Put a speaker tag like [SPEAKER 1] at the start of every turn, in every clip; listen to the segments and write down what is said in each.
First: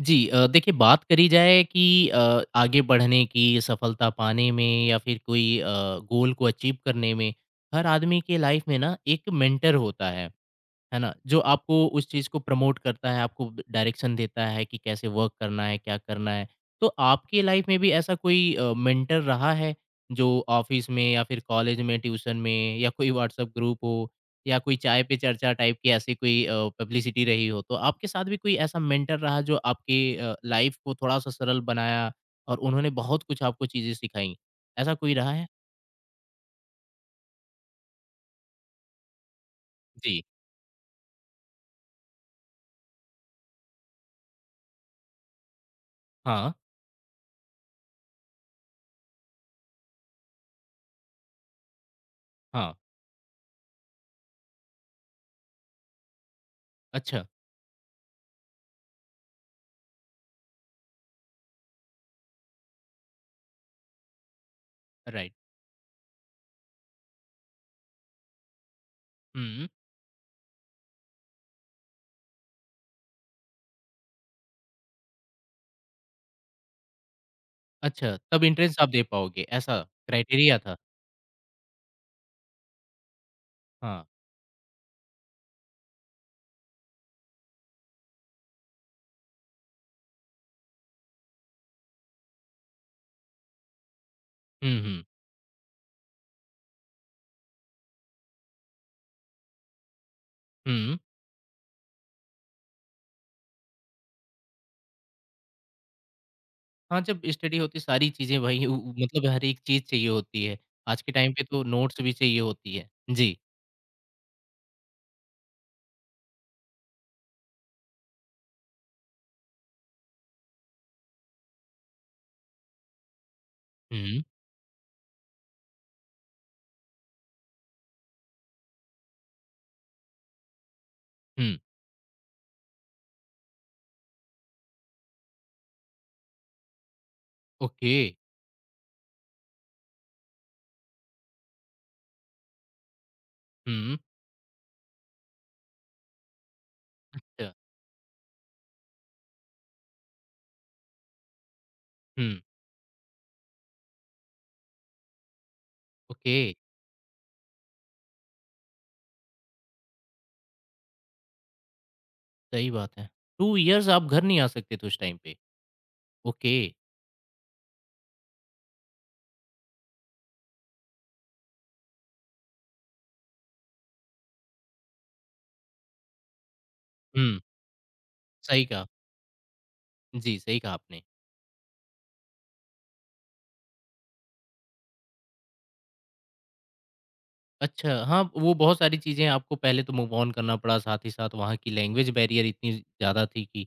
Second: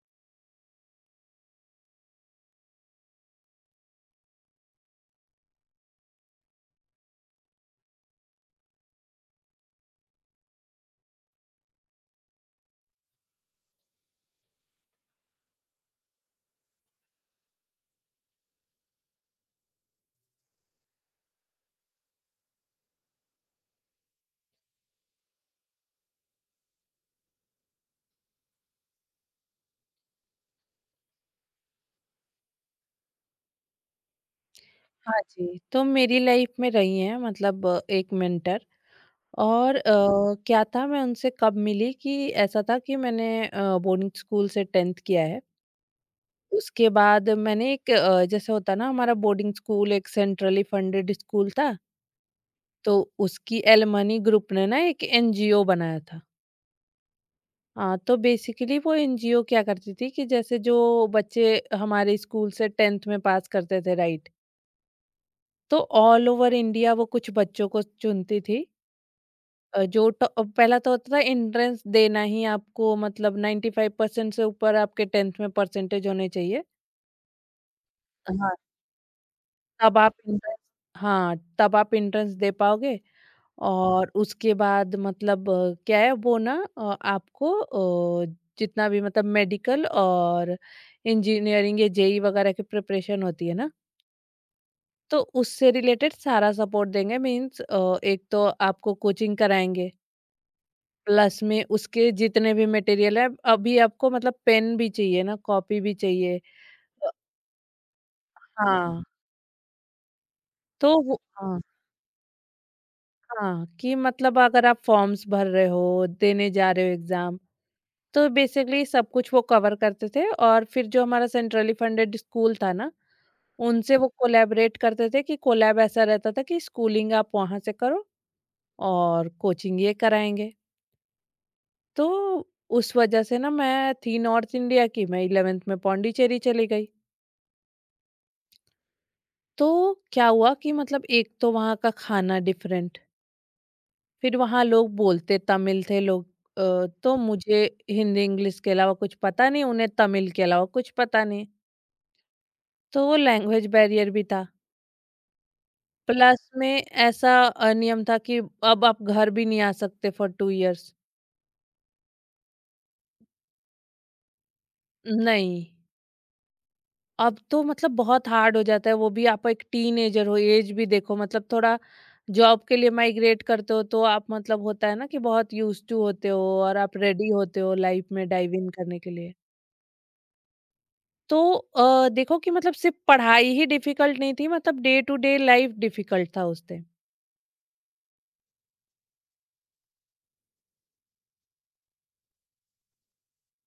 [SPEAKER 1] जी देखिए बात करी जाए कि आगे बढ़ने की, सफलता पाने में या फिर कोई गोल को अचीव करने में, हर आदमी के लाइफ में ना एक मेंटर होता है। है ना? जो आपको उस चीज़ को प्रमोट करता है, आपको ब डायरेक्शन देता है कि कैसे वर्क करना है, क्या करना है। तो आपकी लाइफ में भी ऐसा कोई मेंटर रहा है, जो ऑफ़िस में या फिर कॉलेज में, ट्यूशन में या कोई व्हाट्सएप ग्रुप हो या कोई चाय पे चर्चा टाइप की ऐसी कोई पब्लिसिटी रही हो? तो आपके साथ भी कोई ऐसा मेंटर रहा जो आपकी लाइफ को थोड़ा-सा सरल बनाया और उन्होंने बहुत कुछ आपको चीज़ें सिखाई? ऐसा कोई
[SPEAKER 2] हाँ
[SPEAKER 1] रहा है?
[SPEAKER 2] जी, तो मेरी लाइफ में रही हैं मतलब एक मेंटर और
[SPEAKER 1] जी।
[SPEAKER 2] क्या था मैं उनसे कब मिली कि ऐसा था कि मैंने बोर्डिंग स्कूल से 10th किया है।
[SPEAKER 1] हाँ,
[SPEAKER 2] उसके बाद मैंने एक जैसे होता है ना, हमारा बोर्डिंग स्कूल एक सेंट्रली फंडेड स्कूल था,
[SPEAKER 1] हाँ।
[SPEAKER 2] तो उसकी एलुमनी ग्रुप ने ना एक एनजीओ बनाया था।
[SPEAKER 1] अच्छा,
[SPEAKER 2] हाँ, तो बेसिकली वो एनजीओ क्या करती थी कि जैसे जो बच्चे हमारे स्कूल से 10th में पास करते थे, राइट,
[SPEAKER 1] राइट।
[SPEAKER 2] तो ऑल ओवर इंडिया वो कुछ बच्चों को चुनती थी।
[SPEAKER 1] हुँ।
[SPEAKER 2] जो पहला तो होता था एंट्रेंस देना ही आपको, मतलब 95% से ऊपर आपके 10th में परसेंटेज होने चाहिए।
[SPEAKER 1] अच्छा, तब
[SPEAKER 2] हाँ।
[SPEAKER 1] एंट्रेंस आप दे पाओगे, ऐसा
[SPEAKER 2] तब आप एंट्रेंस,
[SPEAKER 1] क्राइटेरिया था?
[SPEAKER 2] हाँ, तब आप एंट्रेंस दे पाओगे
[SPEAKER 1] हाँ।
[SPEAKER 2] और उसके बाद मतलब क्या है वो ना, आपको जितना भी मतलब मेडिकल और इंजीनियरिंग या जेईई वगैरह की प्रिपरेशन होती है ना,
[SPEAKER 1] हुँ, हुँ।
[SPEAKER 2] तो उससे रिलेटेड सारा सपोर्ट देंगे। मीन्स एक तो आपको कोचिंग कराएँगे।
[SPEAKER 1] हुँ।
[SPEAKER 2] प्लस में उसके जितने भी मटेरियल है, अभी आपको मतलब पेन भी चाहिए ना, कॉपी भी चाहिए।
[SPEAKER 1] हाँ,
[SPEAKER 2] अ,
[SPEAKER 1] जब स्टडी होती सारी चीज़ें वही उ उ
[SPEAKER 2] हाँ,
[SPEAKER 1] मतलब हर एक चीज़ चाहिए होती है।
[SPEAKER 2] तो
[SPEAKER 1] आज के
[SPEAKER 2] वो
[SPEAKER 1] टाइम पे
[SPEAKER 2] हाँ,
[SPEAKER 1] तो नोट्स भी चाहिए होती है। जी।
[SPEAKER 2] हाँ, कि मतलब अगर आप फॉर्म्स भर रहे हो, देने जा रहे हो एग्ज़ाम, तो बेसिकली सब कुछ वो कवर करते थे। और फिर जो हमारा सेंट्रली फंडेड स्कूल था ना, उनसे वो
[SPEAKER 1] हुँ,
[SPEAKER 2] कोलैबोरेट करते थे कि कोलैब ऐसा रहता था कि स्कूलिंग आप वहाँ से करो और कोचिंग ये कराएँगे।
[SPEAKER 1] हुँ।
[SPEAKER 2] तो उस वजह से ना, मैं थी नॉर्थ इंडिया की, मैं 11th में पौंडीचेरी चली गई।
[SPEAKER 1] ओके।
[SPEAKER 2] तो क्या हुआ कि मतलब एक तो वहाँ का खाना डिफरेंट,
[SPEAKER 1] हुँ,
[SPEAKER 2] फिर वहाँ लोग बोलते तमिल थे लोग। तो
[SPEAKER 1] अच्छा।
[SPEAKER 2] मुझे हिंदी इंग्लिश के अलावा कुछ पता नहीं, उन्हें तमिल के अलावा कुछ पता नहीं,
[SPEAKER 1] हुँ,
[SPEAKER 2] तो वो लैंग्वेज बैरियर भी था।
[SPEAKER 1] ओके,
[SPEAKER 2] प्लस में ऐसा नियम था कि अब आप घर भी नहीं आ सकते फॉर 2 इयर्स।
[SPEAKER 1] सही बात है। 2 इयर्स आप घर नहीं आ सकते थे उस टाइम पे।
[SPEAKER 2] नहीं।
[SPEAKER 1] ओके।
[SPEAKER 2] अब तो मतलब बहुत हार्ड हो जाता है वो भी, आप एक टीनेजर हो, एज भी देखो, मतलब थोड़ा जॉब के लिए माइग्रेट करते हो तो आप मतलब होता है ना कि बहुत यूज टू होते हो और आप रेडी
[SPEAKER 1] हुँ,
[SPEAKER 2] होते हो लाइफ में डाइव
[SPEAKER 1] सही
[SPEAKER 2] इन
[SPEAKER 1] कहा।
[SPEAKER 2] करने के लिए।
[SPEAKER 1] जी, सही कहा आपने।
[SPEAKER 2] तो देखो कि मतलब सिर्फ पढ़ाई ही डिफिकल्ट नहीं थी, मतलब day to day life difficult था उस टाइम।
[SPEAKER 1] अच्छा, हाँ, वो बहुत सारी चीज़ें आपको पहले तो मूव ऑन करना पड़ा, साथ ही साथ वहाँ की लैंग्वेज बैरियर इतनी ज़्यादा थी कि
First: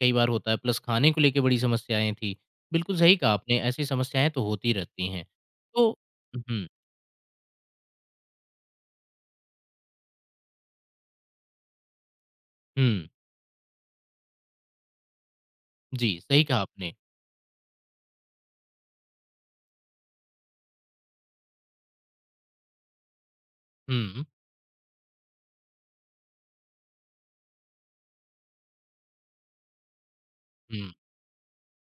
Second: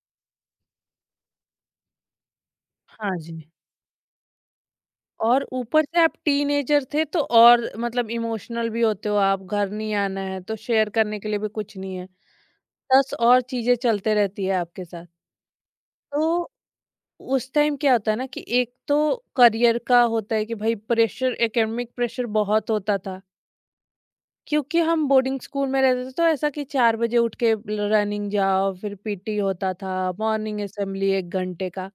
[SPEAKER 1] कई बार होता है, प्लस खाने को लेके बड़ी समस्याएँ थीं। बिल्कुल सही
[SPEAKER 2] हाँ
[SPEAKER 1] कहा
[SPEAKER 2] जी,
[SPEAKER 1] आपने, ऐसी समस्याएँ तो होती रहती हैं।
[SPEAKER 2] और ऊपर
[SPEAKER 1] तो
[SPEAKER 2] से आप
[SPEAKER 1] हुँ,
[SPEAKER 2] टीनेजर थे, तो और मतलब इमोशनल भी होते हो, आप घर नहीं आना है तो शेयर करने के लिए भी कुछ नहीं है।
[SPEAKER 1] हुँ,
[SPEAKER 2] दस और चीजें चलते रहती है आपके साथ।
[SPEAKER 1] जी, सही
[SPEAKER 2] तो
[SPEAKER 1] कहा आपने।
[SPEAKER 2] उस टाइम क्या होता है ना कि एक तो करियर का होता है कि भाई प्रेशर, एकेडमिक प्रेशर बहुत होता था,
[SPEAKER 1] हुँ,
[SPEAKER 2] क्योंकि हम बोर्डिंग स्कूल में रहते थे। तो ऐसा कि चार बजे उठ के रनिंग जाओ, फिर पीटी होता था, मॉर्निंग
[SPEAKER 1] हुँ,
[SPEAKER 2] असेंबली एक घंटे का,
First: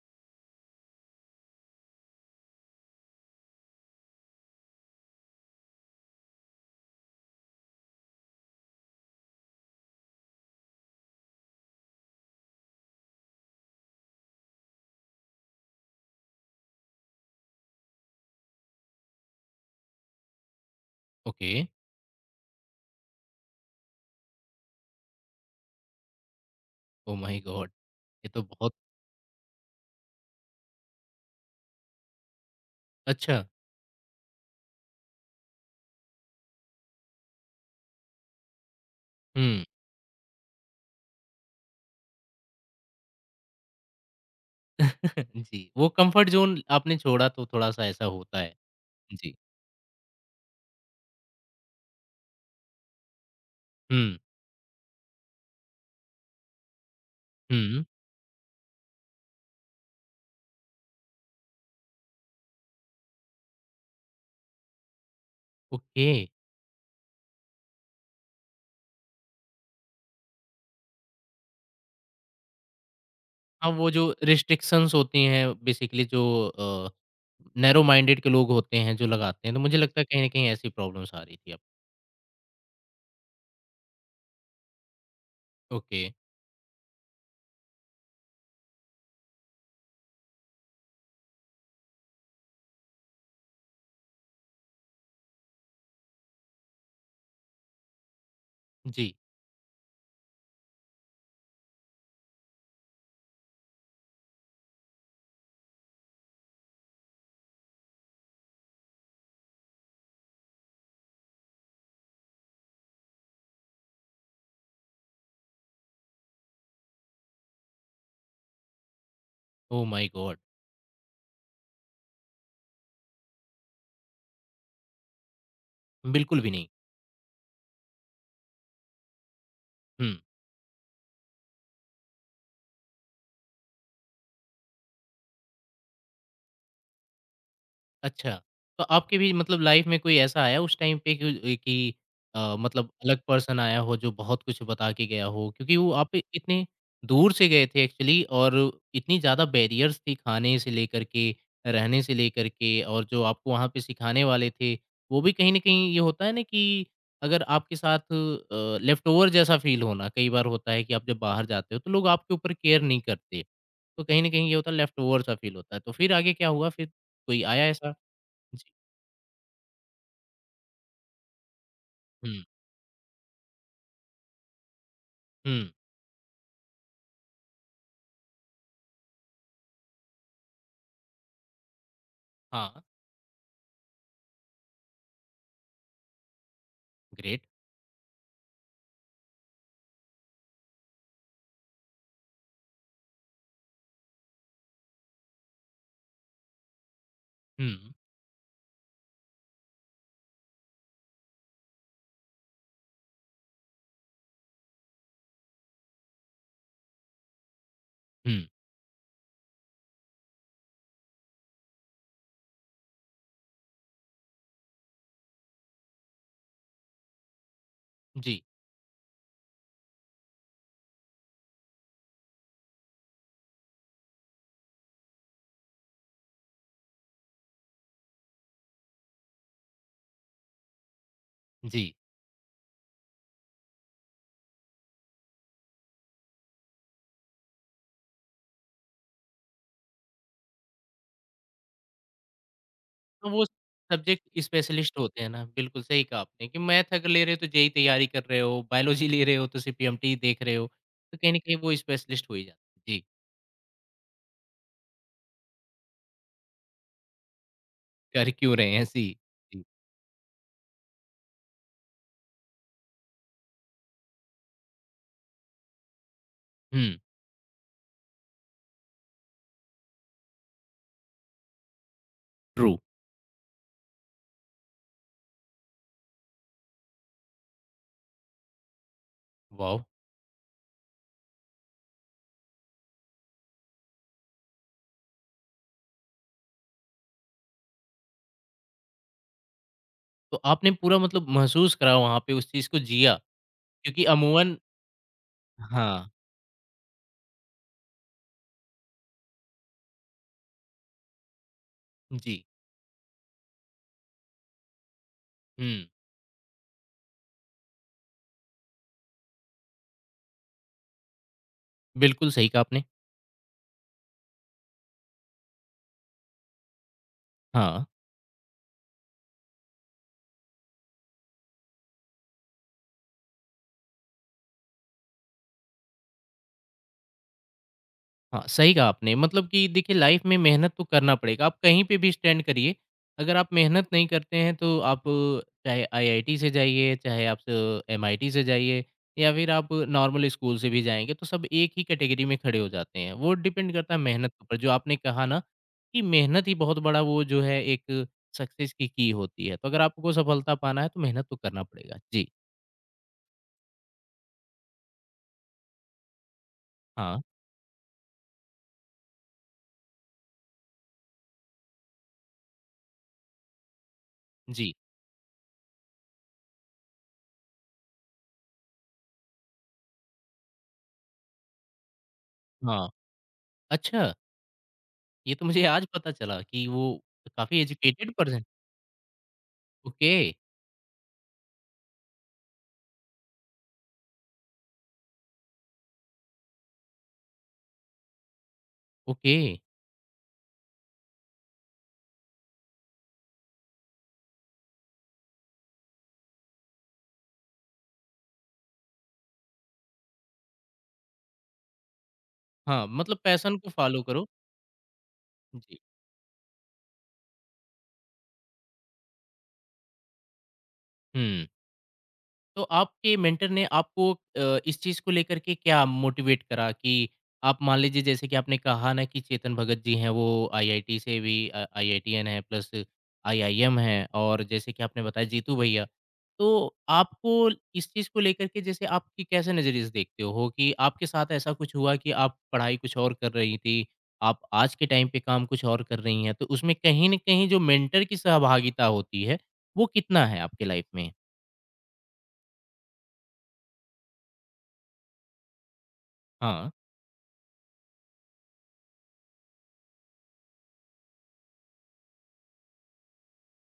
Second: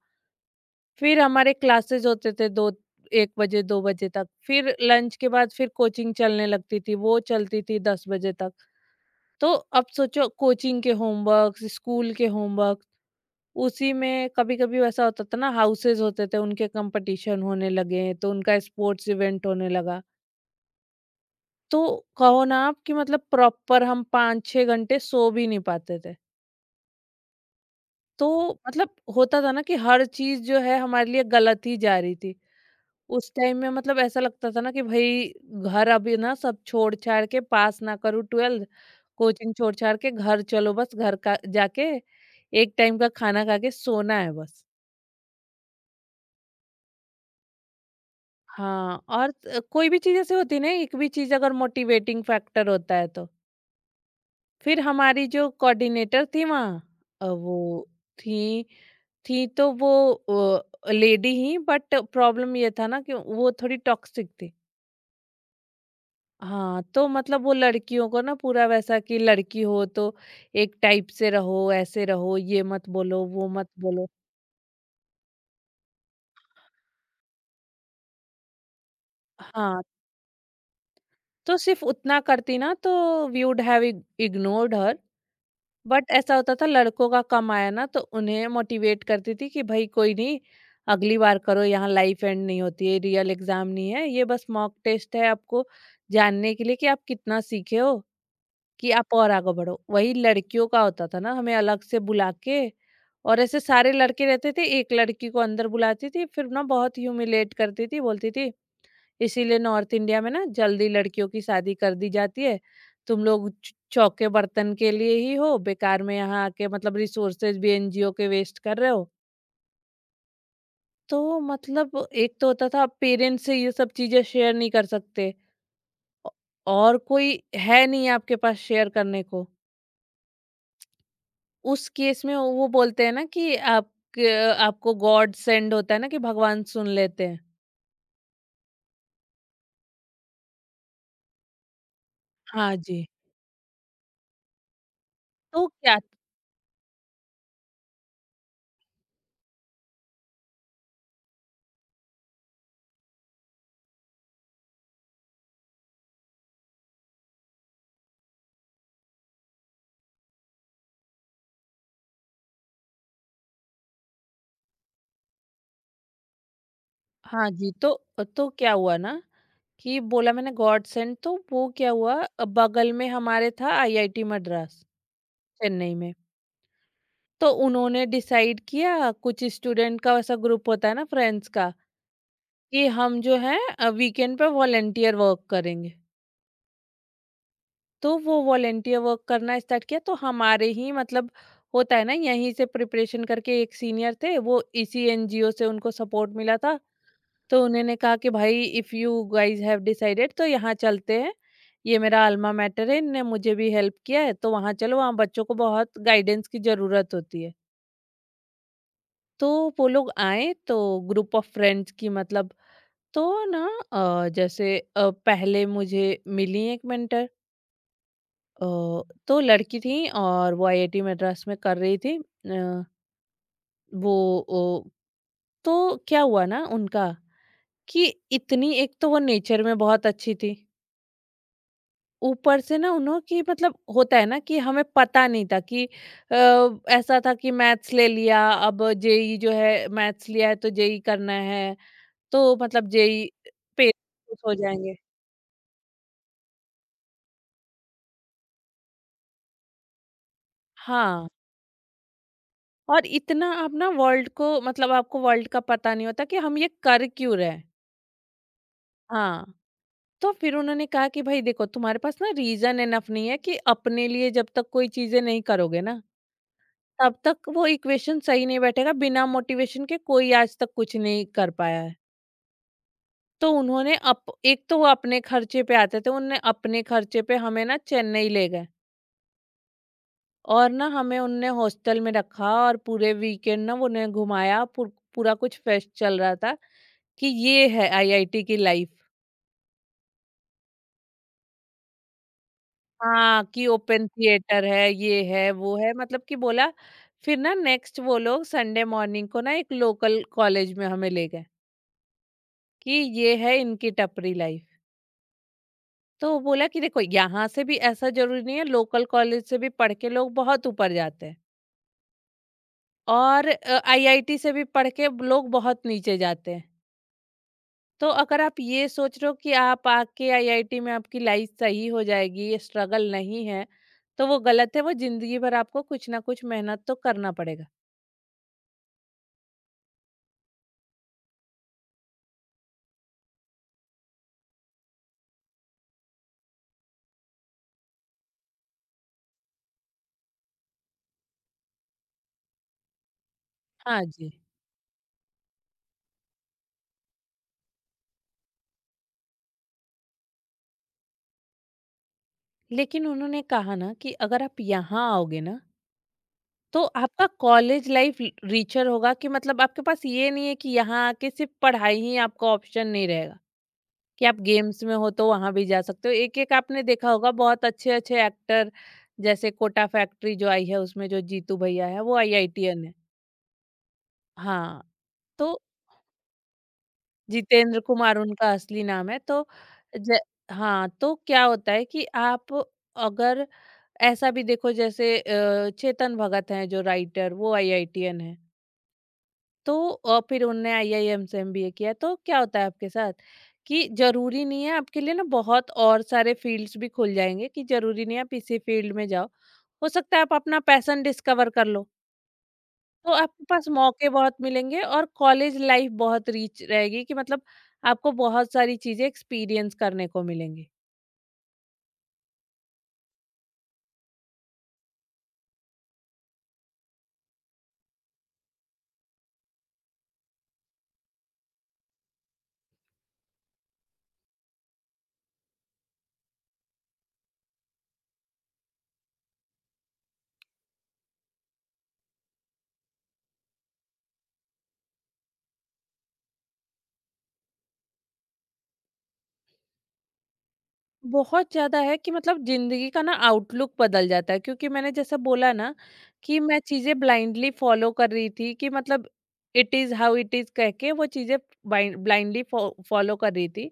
[SPEAKER 2] फिर हमारे क्लासेस होते थे दो, एक बजे दो बजे तक, फिर लंच के बाद फिर कोचिंग चलने लगती थी, वो चलती थी दस बजे तक। तो अब सोचो कोचिंग के होमवर्क, स्कूल के होमवर्क, उसी में कभी-कभी वैसा होता था ना, हाउसेस होते थे उनके कंपटीशन होने लगे, तो उनका स्पोर्ट्स इवेंट होने लगा।
[SPEAKER 1] ओके,
[SPEAKER 2] तो कहो ना आप कि मतलब प्रॉपर हम 5-6 घंटे सो भी नहीं पाते थे।
[SPEAKER 1] Oh my God!
[SPEAKER 2] तो
[SPEAKER 1] ये तो बहुत
[SPEAKER 2] मतलब होता था ना कि हर चीज़ जो है हमारे लिए गलत ही जा रही थी। उस
[SPEAKER 1] अच्छा,
[SPEAKER 2] टाइम में मतलब ऐसा लगता था ना कि भई घर अभी ना, सब छोड़-छाड़ के पास ना करूँ 12th, कोचिंग
[SPEAKER 1] हुँ,
[SPEAKER 2] छोड़-छाड़ के घर चलो, बस घर का जाके एक टाइम का खाना खा के सोना है बस।
[SPEAKER 1] जी, वो कम्फर्ट ज़ोन आपने छोड़ा तो थोड़ा-सा ऐसा होता है।
[SPEAKER 2] हाँ, और
[SPEAKER 1] जी,
[SPEAKER 2] कोई भी चीज़ ऐसे होती है ना, एक भी चीज़ अगर मोटिवेटिंग फैक्टर होता है तो।
[SPEAKER 1] हुँ,
[SPEAKER 2] फिर हमारी जो कोऑर्डिनेटर थी वहाँ,
[SPEAKER 1] हुँ,
[SPEAKER 2] वो थी थी तो वो लेडी ही, बट प्रॉब्लम ये था ना कि वो थोड़ी टॉक्सिक थी।
[SPEAKER 1] ओके।
[SPEAKER 2] हाँ, तो मतलब वो लड़कियों को ना पूरा वैसा कि लड़की हो तो एक टाइप से रहो, ऐसे रहो, ये मत बोलो, वो मत
[SPEAKER 1] हाँ, वो
[SPEAKER 2] बोलो।
[SPEAKER 1] जो रिस्ट्रिक्शंस होती हैं बेसिकली जो अ, नैरो माइंडेड के लोग होते हैं जो लगाते हैं, तो मुझे
[SPEAKER 2] हाँ,
[SPEAKER 1] लगता है कहीं न कहीं ऐसी प्रॉब्लम्स आ रही थी
[SPEAKER 2] तो
[SPEAKER 1] अब।
[SPEAKER 2] सिर्फ उतना करती ना, तो we would have ignored her,
[SPEAKER 1] okay,
[SPEAKER 2] but ऐसा होता था लड़कों का कम आया ना तो उन्हें मोटिवेट करती थी कि भाई कोई नहीं, अगली बार करो, यहाँ लाइफ एंड नहीं होती है, रियल एग्जाम नहीं है ये, बस मॉक टेस्ट है, आपको जानने के लिए कि आप कितना सीखे हो, कि
[SPEAKER 1] जी।
[SPEAKER 2] आप और आगे बढ़ो। वही लड़कियों का होता था ना, हमें अलग से बुला के और ऐसे सारे लड़के रहते थे, एक लड़की को अंदर बुलाती थी फिर ना, बहुत ह्यूमिलेट करती थी, बोलती थी इसीलिए नॉर्थ इंडिया में ना जल्दी लड़कियों की शादी कर दी जाती है। तुम लोग च चौके बर्तन के लिए ही हो, बेकार में यहाँ आके मतलब रिसोर्सेज़ भी एनजीओ के वेस्ट कर रहे हो।
[SPEAKER 1] Oh my God!
[SPEAKER 2] तो मतलब एक तो होता था पेरेंट्स से ये सब चीज़ें शेयर नहीं कर सकते, औ
[SPEAKER 1] बिल्कुल भी नहीं।
[SPEAKER 2] और कोई है नहीं आपके पास शेयर करने को।
[SPEAKER 1] हुँ।
[SPEAKER 2] उस केस में वो बोलते हैं ना कि आप, क आपको गॉड सेंड होता है ना, कि भगवान सुन लेते हैं।
[SPEAKER 1] अच्छा, तो आपकी भी मतलब लाइफ़ में कोई ऐसा आया उस टाइम पे कि ए कि
[SPEAKER 2] हाँ
[SPEAKER 1] मतलब
[SPEAKER 2] जी।
[SPEAKER 1] अलग पर्सन आया हो जो बहुत कुछ बता के गया हो?
[SPEAKER 2] तो
[SPEAKER 1] क्योंकि वो
[SPEAKER 2] क्या,
[SPEAKER 1] आप इतने दूर से गए थे एक्चुअली और इतनी ज़्यादा बैरियर्स थी खाने से लेकर के, रहने से लेकर के और जो आपको वहाँ पे सिखाने वाले थे, वो भी कहीं न कहीं ये होता है ना कि अगर आपके साथ लेफ्ट ओवर जैसा फ़ील होना, कई बार होता है कि आप जब बाहर जाते हो तो लोग आपके ऊपर केयर नहीं करते। तो कहीं न कहीं ये होता है लेफ्ट ओवर सा फ़ील होता है। तो फिर आगे क्या हुआ? फिर कोई
[SPEAKER 2] हाँ
[SPEAKER 1] आया
[SPEAKER 2] जी,
[SPEAKER 1] ऐसा?
[SPEAKER 2] तो
[SPEAKER 1] जी,
[SPEAKER 2] क्या हुआ ना कि बोला मैंने गॉड सेंड, तो वो क्या हुआ,
[SPEAKER 1] हुँ,
[SPEAKER 2] बगल में हमारे था आईआईटी मद्रास,
[SPEAKER 1] हुँ,
[SPEAKER 2] चेन्नई में। तो उन्होंने डिसाइड किया, कुछ स्टूडेंट का ऐसा ग्रुप होता है ना फ्रेंड्स का,
[SPEAKER 1] हाँ,
[SPEAKER 2] कि हम जो है वीकेंड पे वॉलेंटियर वर्क करेंगे।
[SPEAKER 1] ग्रेट।
[SPEAKER 2] तो वो वॉलेंटियर वर्क करना स्टार्ट किया, तो हमारे ही मतलब होता है ना यहीं से प्रिपरेशन करके एक सीनियर थे, वो इसी एनजीओ से उनको सपोर्ट मिला था। तो
[SPEAKER 1] हुँ,
[SPEAKER 2] उन्होंने कहा कि भाई if you guys have decided तो यहाँ चलते हैं, ये मेरा अल्मा मैटर है, इनने मुझे भी हेल्प किया है, तो वहाँ चलो, वहाँ बच्चों को बहुत गाइडेंस की ज़रूरत होती है।
[SPEAKER 1] हुँ,
[SPEAKER 2] तो वो लोग आए, तो ग्रुप ऑफ फ्रेंड्स की मतलब, तो ना जैसे पहले मुझे मिली एक मेंटर,
[SPEAKER 1] जी,
[SPEAKER 2] अ, तो लड़की थी और वो आईआईटी मद्रास में कर रही थी। वो ओ तो क्या हुआ ना उनका कि इतनी, एक तो वो नेचर में बहुत अच्छी थी।
[SPEAKER 1] जी।
[SPEAKER 2] ऊपर से ना उन्हों की मतलब होता है ना कि हमें पता नहीं था कि अ, ऐसा था कि मैथ्स ले लिया, अब जेई जो है मैथ्स लिया है तो जेई करना है, तो मतलब जेई
[SPEAKER 1] तो वो
[SPEAKER 2] पे
[SPEAKER 1] सब्जेक्ट
[SPEAKER 2] खुश हो जाएंगे।
[SPEAKER 1] स्पेशलिस्ट होते हैं ना, बिल्कुल सही कहा आपने कि मैथ अगर ले रहे हो तो जेईई तैयारी कर रहे हो, बायोलॉजी ले रहे हो तो सिर्फ पीएमटी देख रहे हो, तो
[SPEAKER 2] हाँ,
[SPEAKER 1] कहीं न कहीं वो स्पेशलिस्ट हो ही जाते हैं। जी,
[SPEAKER 2] और इतना आप ना वर्ल्ड को मतलब आपको वर्ल्ड का पता नहीं होता कि हम ये कर क्यों रहे हैं।
[SPEAKER 1] कर क्यों रहे हैं ऐसी
[SPEAKER 2] हाँ,
[SPEAKER 1] जी,
[SPEAKER 2] तो फिर उन्होंने कहा कि भाई देखो तुम्हारे पास ना रीजन एनफ नहीं है, कि अपने लिए जब तक कोई चीजें नहीं करोगे ना,
[SPEAKER 1] हुँ,
[SPEAKER 2] तब तक वो इक्वेशन सही नहीं बैठेगा, बिना मोटिवेशन के कोई आज तक कुछ नहीं कर पाया है।
[SPEAKER 1] ट्रू,
[SPEAKER 2] तो उन्होंने अप, एक तो वो अपने खर्चे पे आते थे, उनने अपने खर्चे पे हमें ना चेन्नई ले गए
[SPEAKER 1] वॉव!
[SPEAKER 2] और ना हमें उनने हॉस्टल में रखा, और पूरे वीकेंड ना वो उन्हें घुमाया, पूरा कुछ फेस्ट चल रहा था, कि ये है आईआईटी की लाइफ।
[SPEAKER 1] तो आपने पूरा मतलब महसूस करा वहाँ पे उस चीज़ को जिया
[SPEAKER 2] हाँ, कि
[SPEAKER 1] क्योंकि
[SPEAKER 2] ओपन
[SPEAKER 1] अमूमन
[SPEAKER 2] थिएटर है, ये है वो है,
[SPEAKER 1] हाँ,
[SPEAKER 2] मतलब कि बोला। फिर ना नेक्स्ट वो लोग संडे मॉर्निंग को ना एक लोकल कॉलेज में हमें ले गए,
[SPEAKER 1] जी,
[SPEAKER 2] कि ये है इनकी टपरी लाइफ।
[SPEAKER 1] हुँ,
[SPEAKER 2] तो बोला कि देखो यहाँ से भी ऐसा जरूरी नहीं है, लोकल कॉलेज से भी पढ़ के लोग बहुत ऊपर जाते हैं
[SPEAKER 1] बिल्कुल सही कहा आपने।
[SPEAKER 2] और आईआईटी से भी पढ़ के लोग बहुत नीचे जाते हैं।
[SPEAKER 1] हाँ।
[SPEAKER 2] तो अगर आप ये सोच रहे हो कि आप आके आईआईटी में आपकी लाइफ सही हो जाएगी, ये स्ट्रगल नहीं है, तो वो गलत है, वो जिंदगी भर आपको कुछ ना कुछ मेहनत तो करना पड़ेगा।
[SPEAKER 1] हाँ, सही कहा आपने मतलब कि देखिए लाइफ में मेहनत तो करना पड़ेगा। आप कहीं पे भी स्टैंड करिए, अगर आप मेहनत नहीं करते हैं तो आप चाहे आईआईटी से जाइए, चाहे आप स एमआईटी से जाइए या फिर आप नॉर्मल स्कूल से भी जाएँगे तो सब एक ही कैटेगरी में खड़े हो जाते हैं। वो डिपेंड करता है
[SPEAKER 2] हाँ
[SPEAKER 1] मेहनत
[SPEAKER 2] जी,
[SPEAKER 1] के ऊपर जो आपने कहा ना, कि मेहनत ही बहुत बड़ा वो जो है एक सक्सेस की होती है। तो अगर आपको सफलता पाना है तो मेहनत तो करना पड़ेगा। जी,
[SPEAKER 2] लेकिन उन्होंने कहा ना कि अगर आप यहाँ आओगे ना तो
[SPEAKER 1] हाँ,
[SPEAKER 2] आपका कॉलेज लाइफ रिचर होगा, कि मतलब आपके पास ये नहीं है कि यहाँ आके सिर्फ पढ़ाई ही आपका ऑप्शन नहीं रहेगा, कि आप
[SPEAKER 1] जी,
[SPEAKER 2] गेम्स में हो तो वहां भी जा सकते हो। एक एक आपने देखा होगा बहुत अच्छे अच्छे एक्टर, जैसे कोटा फैक्ट्री जो आई है उसमें जो जीतू भैया है, वो आईआईटीएन
[SPEAKER 1] हाँ।
[SPEAKER 2] है।
[SPEAKER 1] अच्छा,
[SPEAKER 2] हाँ,
[SPEAKER 1] ये तो
[SPEAKER 2] तो
[SPEAKER 1] मुझे आज पता चला कि वो काफ़ी
[SPEAKER 2] जितेंद्र
[SPEAKER 1] एजुकेटेड
[SPEAKER 2] कुमार
[SPEAKER 1] पर्सन
[SPEAKER 2] उनका असली नाम है। तो
[SPEAKER 1] ओके,
[SPEAKER 2] ज- हाँ, तो क्या होता है कि आप अगर ऐसा भी देखो, जैसे चेतन भगत हैं जो राइटर, वो आईआईटीएन है।
[SPEAKER 1] ओके।
[SPEAKER 2] तो फिर उनने आईआईएम से एमबीए किया। तो क्या होता है आपके साथ कि जरूरी नहीं है आपके लिए ना, बहुत और सारे फील्ड्स भी खुल जाएंगे, कि जरूरी नहीं है आप इसी फील्ड में जाओ, हो सकता है आप अपना पैशन डिस्कवर कर लो।
[SPEAKER 1] हाँ,
[SPEAKER 2] तो
[SPEAKER 1] मतलब
[SPEAKER 2] आपके
[SPEAKER 1] पैशन
[SPEAKER 2] पास
[SPEAKER 1] को फ़ॉलो
[SPEAKER 2] मौके
[SPEAKER 1] करो।
[SPEAKER 2] बहुत मिलेंगे और कॉलेज
[SPEAKER 1] जी,
[SPEAKER 2] लाइफ बहुत रिच रहेगी, कि मतलब आपको बहुत सारी चीजें एक्सपीरियंस करने को मिलेंगी।
[SPEAKER 1] हुँ। तो आपके मेंटर ने आपको इस चीज़ को लेकर के क्या मोटिवेट करा कि आप मान लीजिए जैसे कि आपने कहा ना कि चेतन भगत जी हैं वो आईआईटी से भी आईआईटीएन है प्लस आईआईएम है और जैसे कि आपने बताया जीतू भैया। तो आपको इस चीज़ को लेकर के जैसे आपकी कैसे नज़रिए से देखते हो कि आपके साथ ऐसा कुछ हुआ कि आप पढ़ाई कुछ और कर रही थी, आप आज के टाइम पे काम कुछ और कर रही हैं, तो उसमें कहीं न कहीं जो मेंटर की सहभागिता होती है, वो कितना है आपके लाइफ में?
[SPEAKER 2] बहुत ज़्यादा है, कि मतलब ज़िंदगी का ना आउटलुक बदल जाता है, क्योंकि मैंने जैसा बोला ना कि मैं
[SPEAKER 1] हाँ।
[SPEAKER 2] चीज़ें ब्लाइंडली फॉलो कर रही थी, कि मतलब it is how it is कह के वो चीज़ें ब्लाइंडली फॉलो कर रही थी।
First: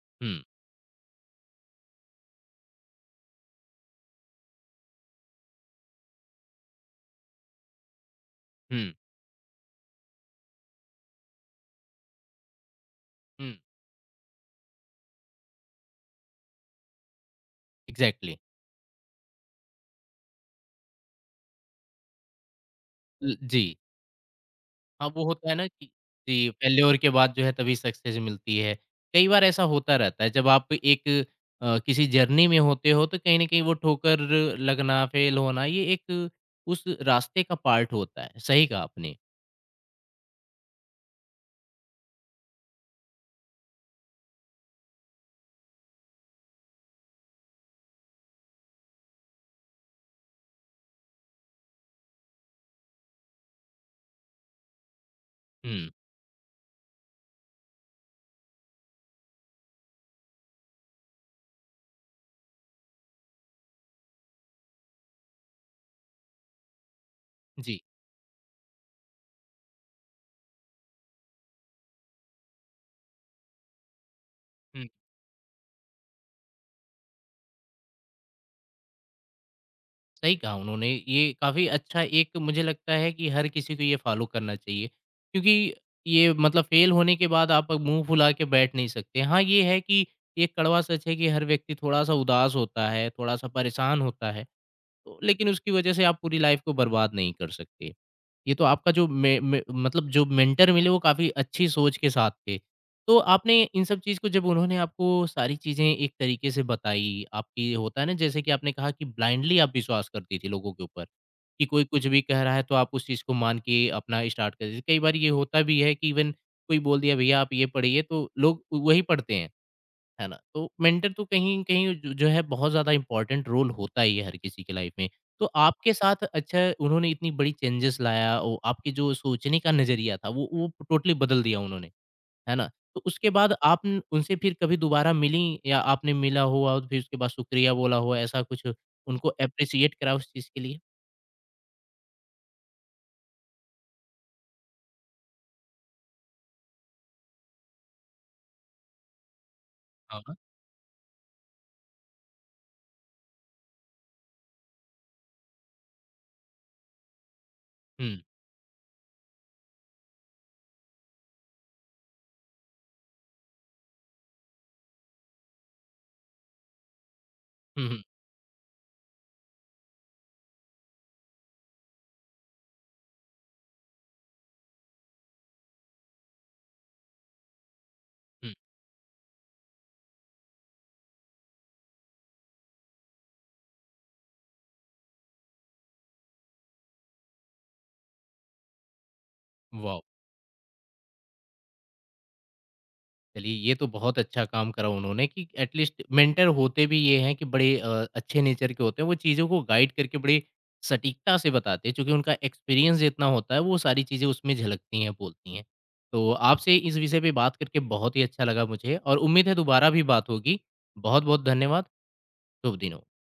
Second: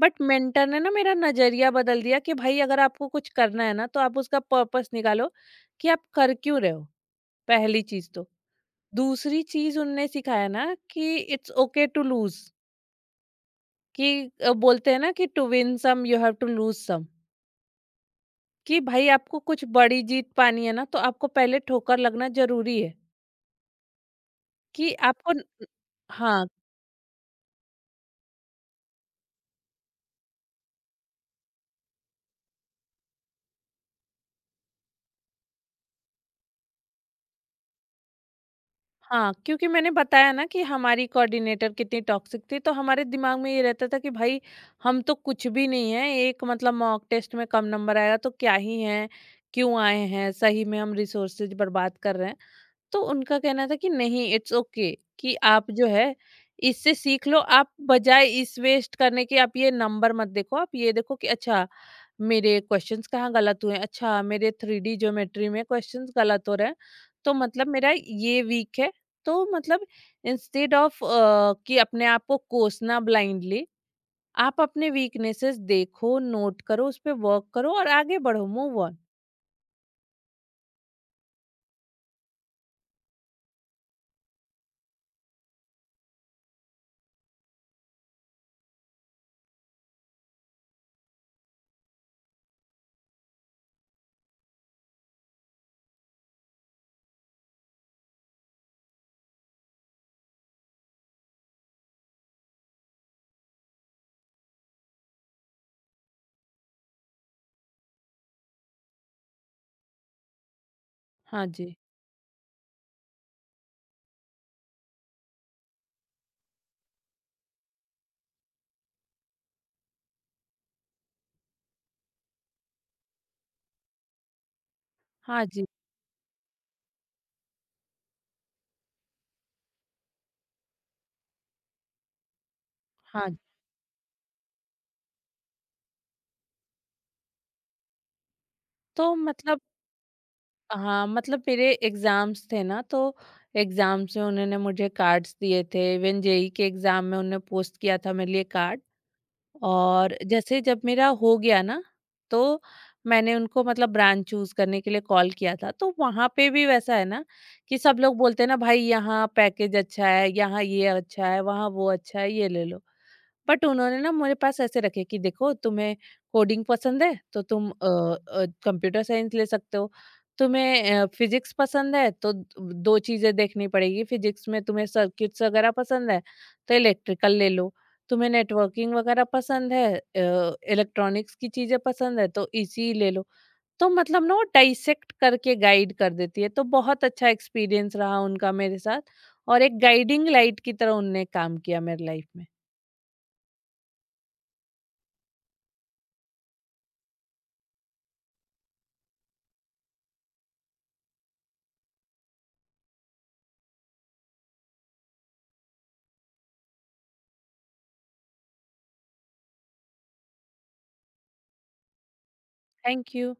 [SPEAKER 2] But
[SPEAKER 1] hmm.
[SPEAKER 2] मेंटर ने ना मेरा नज़रिया बदल दिया, कि भाई अगर आपको कुछ करना है ना तो आप उसका पर्पस निकालो, कि आप कर क्यों रहे हो, पहली चीज़ तो।
[SPEAKER 1] हुँ,
[SPEAKER 2] दूसरी चीज़ उनने सिखाया ना कि इट्स ओके टू लूज,
[SPEAKER 1] हुँ,
[SPEAKER 2] कि बोलते हैं ना कि to win some you have to lose some,
[SPEAKER 1] exactly
[SPEAKER 2] कि भाई आपको कुछ बड़ी जीत पानी है ना तो आपको पहले ठोकर लगना जरूरी है,
[SPEAKER 1] ल जी।
[SPEAKER 2] कि
[SPEAKER 1] हाँ, वो
[SPEAKER 2] आपको
[SPEAKER 1] होता है ना कि
[SPEAKER 2] हाँ।
[SPEAKER 1] जी, फेल्योर के बाद जो है तभी सक्सेस मिलती है। कई बार ऐसा होता रहता है जब आप एक किसी जर्नी में होते हो तो कहीं न कहीं वो ठोकर लगना, फेल होना ये एक उस रास्ते का पार्ट होता है। सही कहा आपने।
[SPEAKER 2] हाँ, क्योंकि मैंने बताया ना कि हमारी कोऑर्डिनेटर कितनी टॉक्सिक थी, तो हमारे दिमाग में ये रहता था कि भाई हम तो कुछ भी नहीं है, एक मतलब मॉक टेस्ट में कम नंबर आएगा तो क्या ही है, क्यों आए हैं, सही में हम रिसोर्सेज बर्बाद कर रहे हैं। तो उनका कहना था कि नहीं, इट्स ओके okay, कि आप जो
[SPEAKER 1] हुँ,
[SPEAKER 2] है इससे सीख लो, आप बजाय इस वेस्ट करने के आप ये नंबर मत देखो, आप ये देखो कि अच्छा मेरे क्वेश्चंस कहाँ गलत हुए हैं, अच्छा मेरे थ्री डी ज्योमेट्री में क्वेश्चंस गलत हो रहे हैं, तो मतलब
[SPEAKER 1] जी।
[SPEAKER 2] मेरा ये वीक है। तो मतलब इंस्टेड ऑफ कि अपने आप को कोसना ब्लाइंडली, आप
[SPEAKER 1] हुँ।
[SPEAKER 2] अपने वीकनेसेस देखो, नोट करो, उस पर वर्क करो और आगे बढ़ो, मूव ऑन।
[SPEAKER 1] सही कहा उन्होंने ये काफ़ी अच्छा एक मुझे लगता है कि हर किसी को ये फॉलो करना चाहिए क्योंकि ये मतलब फेल होने के बाद आप मुंह फुला के बैठ नहीं सकते हाँ ये है कि ये कड़वा सच है कि हर व्यक्ति थोड़ा सा उदास होता है थोड़ा सा परेशान होता है तो लेकिन उसकी वजह से आप पूरी लाइफ को बर्बाद नहीं कर सकते। ये तो आपका जो मे मे मतलब जो मेंटर मिले वो काफ़ी अच्छी सोच के साथ थे। तो आपने इन सब चीज़ को जब उन्होंने आपको सारी चीज़ें एक तरीके से बताई, आपकी होता है ना जैसे कि आपने कहा कि ब्लाइंडली आप विश्वास करती थी लोगों के ऊपर,
[SPEAKER 2] हाँ
[SPEAKER 1] कि
[SPEAKER 2] जी।
[SPEAKER 1] कोई कुछ भी कह रहा है तो आप उस चीज़ को मान के अपना स्टार्ट कर देते। कई बार ये होता भी है कि इवन कोई बोल दिया भैया आप ये पढ़िए तो लोग वही पढ़ते हैं। है ना? तो मेंटर तो कहीं न कहीं ज जो है बहुत ज़्यादा इम्पोर्टेंट रोल होता ही है हर किसी की लाइफ़ में।
[SPEAKER 2] हाँ
[SPEAKER 1] तो
[SPEAKER 2] जी।
[SPEAKER 1] आपके साथ अच्छा उन्होंने इतनी बड़ी चेंजेज़ लाया ओ आपके जो सोचने का नज़रिया था वो टोटली बदल दिया उन्होंने, है ना? तो
[SPEAKER 2] हाँ
[SPEAKER 1] उसके
[SPEAKER 2] जी,
[SPEAKER 1] बाद आप उन उनसे फिर कभी दोबारा मिलीं या आपने मिला हुआ और फिर उसके बाद शुक्रिया बोला हो ऐसा कुछ
[SPEAKER 2] तो
[SPEAKER 1] उनको
[SPEAKER 2] मतलब,
[SPEAKER 1] एप्रिशिएट करा उस चीज़ के लिए?
[SPEAKER 2] हाँ, मतलब मेरे एग्जाम्स थे ना, तो एग्जाम्स में उन्होंने मुझे कार्ड्स दिए थे, इवन जेई के एग्जाम में उन्होंने पोस्ट किया था मेरे लिए कार्ड। और
[SPEAKER 1] हाँ, हाँ।
[SPEAKER 2] जैसे जब मेरा हो गया ना, तो मैंने उनको मतलब ब्रांच चूज करने के लिए कॉल किया था, तो वहां पे भी वैसा है ना कि सब
[SPEAKER 1] हुँ।
[SPEAKER 2] लोग बोलते हैं ना, भाई यहाँ पैकेज अच्छा है, यहाँ ये अच्छा है, वहाँ वो अच्छा है, ये ले लो। बट उन्होंने ना मेरे पास ऐसे रखे कि देखो तुम्हें कोडिंग पसंद है तो तुम
[SPEAKER 1] हुँ, हुँ,
[SPEAKER 2] कंप्यूटर साइंस ले सकते हो, तुम्हें फिजिक्स पसंद है तो दो चीजें देखनी पड़ेगी, फिजिक्स में तुम्हें सर्किट्स वगैरह पसंद है तो इलेक्ट्रिकल ले लो, तुम्हें
[SPEAKER 1] हुँ।
[SPEAKER 2] नेटवर्किंग वगैरह पसंद है, इलेक्ट्रॉनिक्स की चीजें पसंद है तो इसी ले लो। तो मतलब ना वो डाइसेक्ट करके गाइड कर देती है, तो बहुत अच्छा एक्सपीरियंस रहा उनका मेरे साथ, और एक
[SPEAKER 1] वाव!
[SPEAKER 2] गाइडिंग लाइट की तरह उनने काम किया मेरे लाइफ में।
[SPEAKER 1] चलिए ये तो बहुत अच्छा काम करा उन्होंने कि एटलीस्ट मेंटर होते भी ये हैं कि बड़े अच्छे नेचर के होते हैं। वो चीज़ों को गाइड करके बड़े सटीकता से बताते हैं क्योंकि उनका एक्सपीरियंस जितना होता है वो सारी चीज़ें उसमें झलकती हैं, बोलती हैं। तो आपसे इस विषय पे बात करके बहुत ही अच्छा लगा मुझे और उम्मीद है दोबारा भी बात होगी। बहुत-बहुत धन्यवाद। शुभ दिनों।
[SPEAKER 2] Thank you.